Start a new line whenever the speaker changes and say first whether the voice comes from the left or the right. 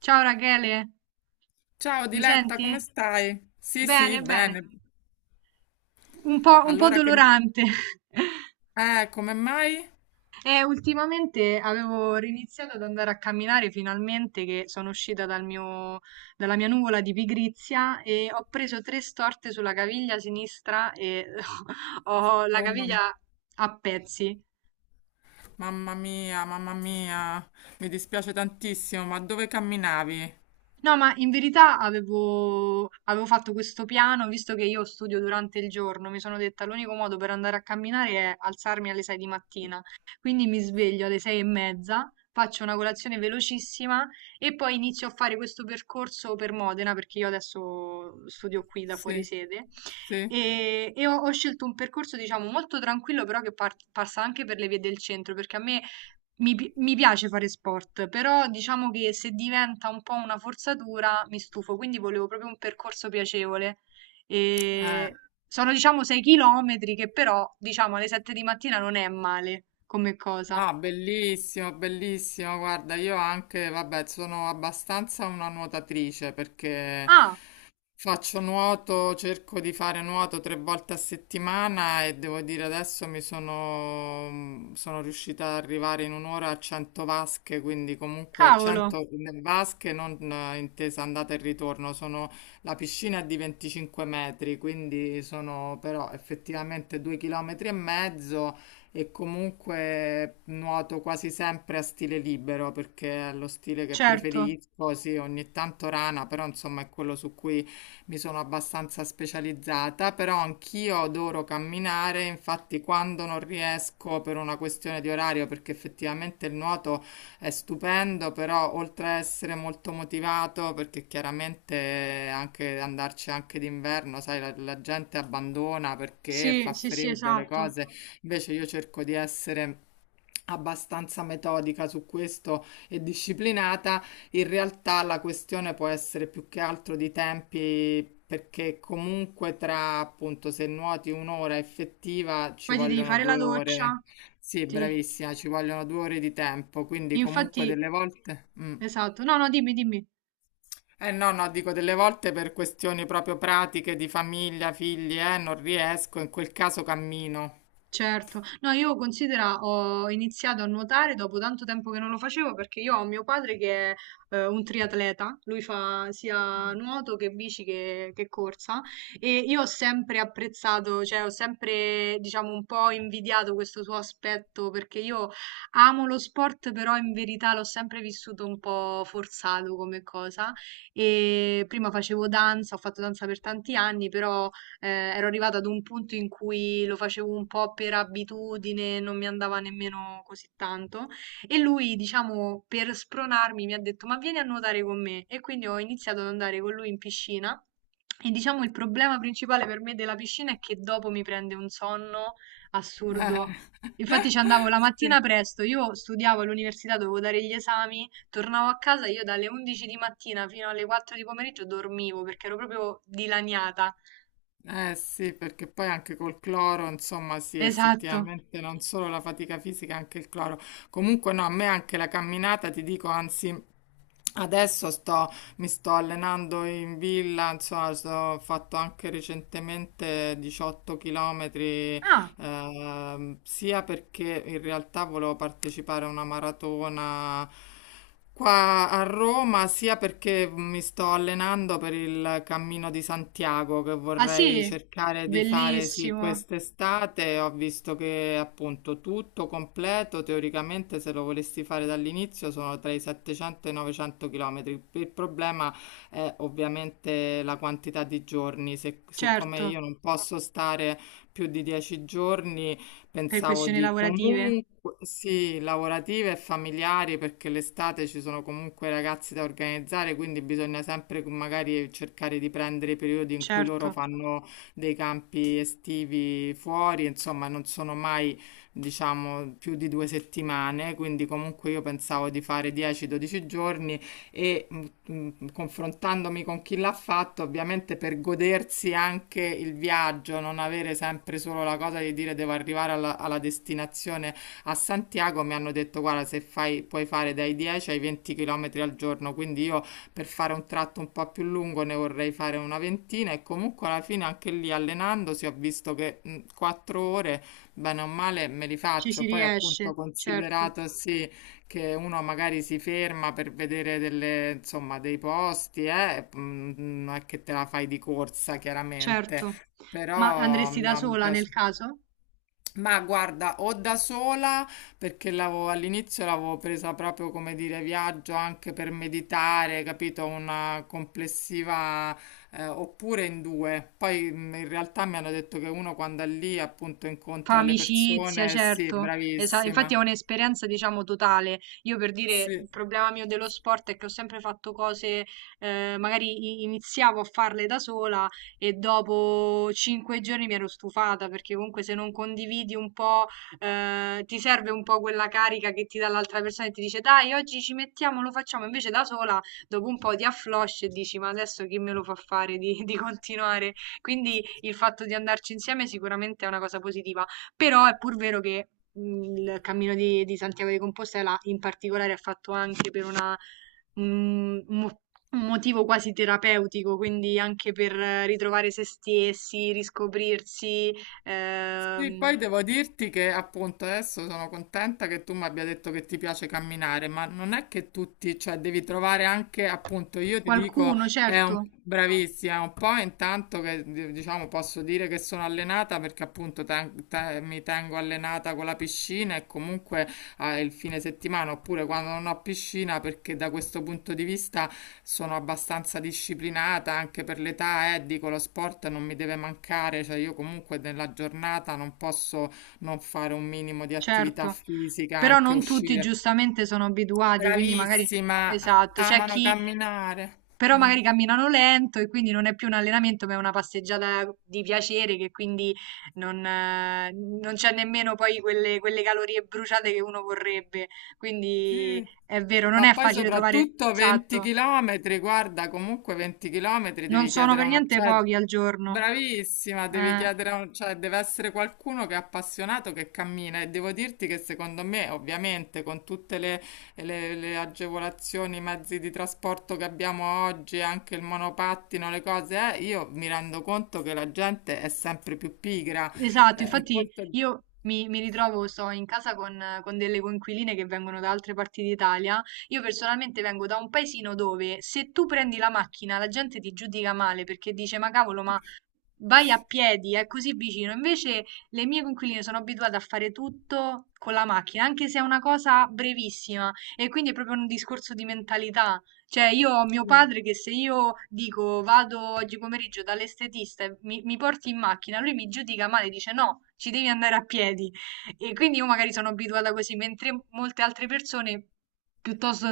right: Ciao Rachele,
left: Ciao
right: mi
left: Diletta, come
right: senti?
left: stai? Sì, sì,
right: Bene, bene.
left: bene.
right: Un po'
left: Allora che...
right: dolorante.
left: Come mai?
right: E ultimamente avevo riniziato ad andare a camminare finalmente che sono uscita dal dalla mia nuvola di pigrizia e ho preso tre storte sulla caviglia sinistra e ho la
left: Oh,
right: caviglia a pezzi.
left: mamma mia, mi dispiace tantissimo, ma dove camminavi?
right: No, ma in verità avevo fatto questo piano, visto che io studio durante il giorno, mi sono detta l'unico modo per andare a camminare è alzarmi alle 6 di mattina. Quindi mi sveglio alle 6 e mezza, faccio una colazione velocissima e poi inizio a fare questo percorso per Modena, perché io adesso studio qui da fuori
left: Sì,
right: sede.
left: sì.
right: Ho scelto un percorso, diciamo, molto tranquillo, però che passa anche per le vie del centro, perché a me mi piace fare sport, però diciamo che se diventa un po' una forzatura mi stufo, quindi volevo proprio un percorso piacevole.
left: Eh,
right: E sono diciamo 6 chilometri che però diciamo alle 7 di mattina non è male come cosa.
left: No, bellissimo, bellissimo. Guarda, io anche, vabbè, sono abbastanza una nuotatrice perché
right: Ah,
left: faccio nuoto, cerco di fare nuoto tre volte a settimana e devo dire adesso sono riuscita ad arrivare in un'ora a 100 vasche, quindi comunque
right: cavolo,
left: 100 vasche non intesa andata e ritorno, sono, la piscina è di 25 metri, quindi sono però effettivamente 2 chilometri e mezzo e comunque nuoto quasi sempre a stile libero perché è lo stile che
right: certo.
left: preferisco, sì, ogni tanto rana, però insomma è quello su cui mi sono abbastanza specializzata, però anch'io adoro camminare, infatti quando non riesco per una questione di orario, perché effettivamente il nuoto è stupendo, però oltre a essere molto motivato, perché chiaramente anche andarci anche d'inverno, sai, la gente abbandona perché
right: Sì,
left: fa
right: sì, sì,
left: freddo, le
right: esatto.
left: cose, invece io cerco di essere abbastanza metodica su questo e disciplinata, in realtà la questione può essere più che altro di tempi. Perché comunque tra appunto se nuoti un'ora effettiva ci
right: Poi ti devi
left: vogliono
right: fare la
left: due
right: doccia.
left: ore. Sì,
right: Ti-
left: bravissima, ci vogliono 2 ore di tempo, quindi comunque
right: Infatti,
left: delle volte. Mm.
right: esatto. No, no, dimmi, dimmi.
left: Eh no, no, dico delle volte per questioni proprio pratiche di famiglia, figli, non riesco, in quel caso cammino.
right: Certo, no io considera ho iniziato a nuotare dopo tanto tempo che non lo facevo perché io ho mio padre che è un triatleta, lui fa sia nuoto che bici che corsa e io ho sempre apprezzato, cioè ho sempre diciamo un po' invidiato questo suo aspetto perché io amo lo sport però in verità l'ho sempre vissuto un po' forzato come cosa e prima facevo danza, ho fatto danza per tanti anni però eh, ero arrivata ad un punto in cui lo facevo un po' per abitudine, non mi andava nemmeno così tanto. E lui, diciamo, per spronarmi, mi ha detto: Ma vieni a nuotare con me. E quindi ho iniziato ad andare con lui in piscina. E diciamo il problema principale per me della piscina è che dopo mi prende un sonno assurdo. Infatti ci andavo la
left: Sì.
right: mattina presto, io studiavo all'università, dovevo dare gli esami, tornavo a casa, io dalle 11 di mattina fino alle 4 di pomeriggio dormivo perché ero proprio dilaniata.
left: Eh sì, perché poi anche col cloro, insomma, sì,
right: Esatto.
left: effettivamente non solo la fatica fisica, anche il cloro. Comunque no, a me anche la camminata, ti dico, anzi, adesso mi sto allenando in villa, insomma, ho fatto anche recentemente 18 chilometri
right: Ah,
left: sia perché in realtà volevo partecipare a una maratona qua a Roma, sia perché mi sto allenando per il Cammino di Santiago che
right: ah sì?
left: vorrei cercare di fare sì
right: Bellissimo.
left: quest'estate. Ho visto che appunto tutto completo, teoricamente se lo volessi fare dall'inizio sono tra i 700 e i 900 km. Il problema è ovviamente la quantità di giorni, siccome
right: Certo,
left: io non posso stare più di 10 giorni,
right: per
left: pensavo
right: questioni
left: di
right: lavorative,
left: comunque, sì, lavorative e familiari, perché l'estate ci sono comunque ragazzi da organizzare, quindi bisogna sempre magari cercare di prendere i periodi in cui loro
right: certo.
left: fanno dei campi estivi fuori, insomma, non sono mai, diciamo, più di 2 settimane, quindi comunque io pensavo di fare 10-12 giorni e confrontandomi con chi l'ha fatto, ovviamente per godersi anche il viaggio, non avere sempre solo la cosa di dire devo arrivare alla destinazione a Santiago, mi hanno detto guarda se fai, puoi fare dai 10 ai 20 km al giorno, quindi io per fare un tratto un po' più lungo ne vorrei fare una ventina e comunque alla fine anche lì allenandosi ho visto che 4 ore, bene o male, me li
right: Ci si
left: faccio, poi appunto
right: riesce, certo,
left: considerato sì che uno magari si ferma per vedere delle, insomma, dei posti, eh? Non è che te la fai di corsa, chiaramente,
right: certo. Ma
left: però
right: andresti da
left: no, mi
right: sola nel
left: piace.
right: caso?
left: Ma guarda, o da sola, perché all'inizio l'avevo presa proprio come dire viaggio anche per meditare, capito? Una complessiva, oppure in due. Poi in realtà mi hanno detto che uno quando è lì appunto
right: Fa
left: incontra le
right: amicizia,
left: persone, sì,
right: certo. Infatti
left: bravissima.
right: è un'esperienza, diciamo, totale. Io per dire,
left: Sì.
right: il problema mio dello sport è che ho sempre fatto cose, magari iniziavo a farle da sola e dopo 5 giorni mi ero stufata, perché comunque se non condividi un po', ti serve un po' quella carica che ti dà l'altra persona e ti dice, dai, oggi ci mettiamo, lo facciamo. Invece da sola, dopo un po' ti afflosci e dici, ma adesso chi me lo fa fare di di continuare? Quindi il fatto di andarci insieme sicuramente è una cosa positiva. Però è pur vero che il Cammino di Santiago di Compostela in particolare è fatto anche per un, un mo- un motivo quasi terapeutico, quindi anche per ritrovare se stessi, riscoprirsi,
left: Sì,
right: ehm,
left: poi devo dirti che appunto adesso sono contenta che tu mi abbia detto che ti piace camminare, ma non è che tutti, cioè devi trovare anche appunto, io ti dico,
right: qualcuno, certo,
left: bravissima, è un po' intanto che diciamo posso dire che sono allenata perché appunto mi tengo allenata con la piscina e comunque il fine settimana oppure quando non ho piscina perché da questo punto di vista sono abbastanza disciplinata anche per l'età, dico lo sport non mi deve mancare, cioè io comunque nella giornata non posso non fare un minimo di attività
right: certo.
left: fisica,
right: Però
left: anche
right: non tutti
left: uscire.
right: giustamente sono abituati, quindi magari...
left: Bravissima,
right: Esatto, c'è
left: amano
right: chi
left: camminare.
right: però
left: Mm,
right: magari camminano lento e quindi non è più un allenamento, ma è una passeggiata di piacere che quindi non, non c'è nemmeno poi quelle calorie bruciate che uno vorrebbe. Quindi
left: sì.
right: è vero, non
left: Ma
right: è
left: poi
right: facile trovare,
left: soprattutto 20
right: esatto,
left: km, guarda, comunque 20 km
right: non
left: devi
right: sono
left: chiedere
right: per
left: a una...
right: niente
left: Cioè,
right: pochi al giorno.
left: bravissima, devi
right: Eh.
left: chiedere cioè deve essere qualcuno che è appassionato, che cammina e devo dirti che secondo me, ovviamente, con tutte le agevolazioni, i mezzi di trasporto che abbiamo oggi, anche il monopattino, le cose, io mi rendo conto che la gente è sempre più pigra.
right: Esatto,
left: Un
right: infatti
left: conto... è-
right: io mi ritrovo, sto in casa con delle coinquiline che vengono da altre parti d'Italia. Io personalmente vengo da un paesino dove se tu prendi la macchina la gente ti giudica male perché dice ma cavolo, ma vai a piedi, è così vicino. Invece le mie coinquiline sono abituate a fare tutto con la macchina, anche se è una cosa brevissima. E quindi è proprio un discorso di mentalità. Cioè, io ho mio padre che se io dico vado oggi pomeriggio dall'estetista e mi porti in macchina, lui mi giudica male, dice no, ci devi andare a piedi. E quindi io magari sono abituata così, mentre molte altre persone, piuttosto,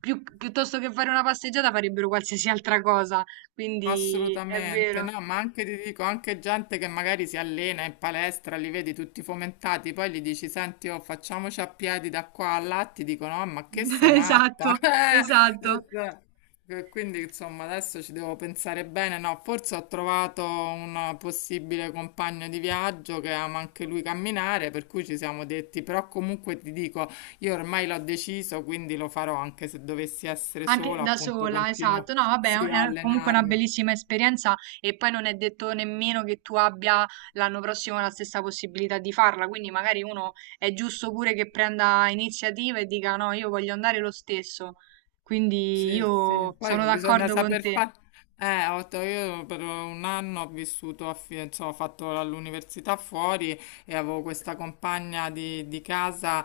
right: piuttosto che fare una passeggiata, farebbero qualsiasi altra cosa. Quindi è
left: Assolutamente,
right: vero.
left: no, ma anche ti dico, anche gente che magari si allena in palestra, li vedi tutti fomentati, poi gli dici, senti, oh, facciamoci a piedi da qua a là, ti dicono, "Ah, ma che sei matta?
right: Esatto, esatto.
left: Cioè, quindi, insomma, adesso ci devo pensare bene, no, forse ho trovato un possibile compagno di viaggio che ama anche lui camminare, per cui ci siamo detti, però comunque ti dico, io ormai l'ho deciso, quindi lo farò anche se dovessi essere
right: Anche
left: sola,
right: da
left: appunto,
right: sola,
left: continuo,
right: esatto. No, vabbè,
left: sì, a
right: è comunque una
left: allenarmi.
right: bellissima esperienza e poi non è detto nemmeno che tu abbia l'anno prossimo la stessa possibilità di farla, quindi magari uno è giusto pure che prenda iniziativa e dica no, io voglio andare lo stesso. Quindi
left: Sì, sì,
right: io sono
left: poi bisogna
right: d'accordo con
left: saper
right: te.
left: fare. Ho detto, io per un anno ho vissuto, a insomma, ho fatto l'università fuori e avevo questa compagna di casa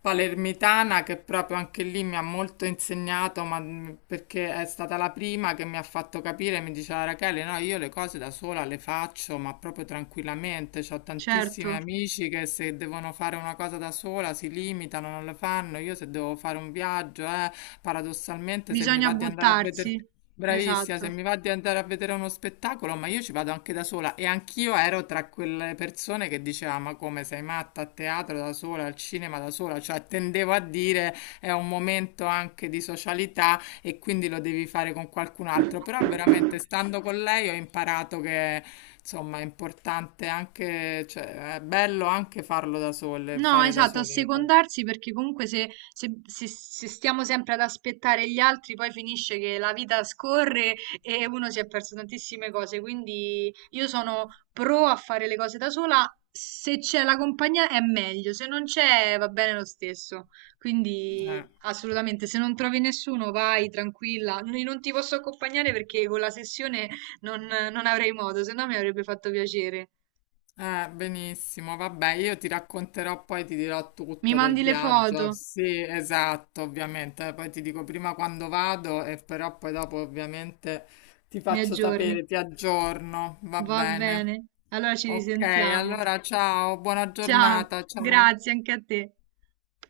left: palermitana che proprio anche lì mi ha molto insegnato, ma perché è stata la prima che mi ha fatto capire, mi diceva Rachele, no, io le cose da sola le faccio, ma proprio tranquillamente, ho
right: Certo,
left: tantissimi amici che se devono fare una cosa da sola si limitano, non le fanno, io se devo fare un viaggio, eh. Paradossalmente, se mi
right: bisogna
left: va di andare a vedere,
right: buttarsi.
left: bravissima, se
right: Esatto.
left: mi va di andare a vedere uno spettacolo, ma io ci vado anche da sola e anch'io ero tra quelle persone che diceva, ma come sei matta a teatro da sola, al cinema da sola, cioè tendevo a dire è un momento anche di socialità e quindi lo devi fare con qualcun altro, però veramente stando con lei ho imparato che insomma è importante anche, cioè è bello anche farlo da sole,
right: No,
left: fare da
right: esatto,
left: sole le cose.
right: assecondarsi perché comunque se stiamo sempre ad aspettare gli altri, poi finisce che la vita scorre e uno si è perso tantissime cose. Quindi io sono pro a fare le cose da sola. Se c'è la compagnia è meglio, se non c'è va bene lo stesso. Quindi
left: Eh.
right: assolutamente, se non trovi nessuno vai tranquilla. Non ti posso accompagnare perché con la sessione non avrei modo, se no mi avrebbe fatto piacere.
left: Benissimo, vabbè, io ti racconterò poi, ti dirò
right: Mi
left: tutto del
right: mandi le foto,
left: viaggio. Sì, esatto, ovviamente. Poi ti dico prima quando vado e però poi dopo ovviamente ti
right: mi
left: faccio
right: aggiorni.
left: sapere, ti aggiorno, va
right: Va
left: bene.
right: bene, allora ci
left: Ok,
right: risentiamo.
left: allora ciao, buona
right: Ciao,
left: giornata, ciao.
right: grazie anche a te.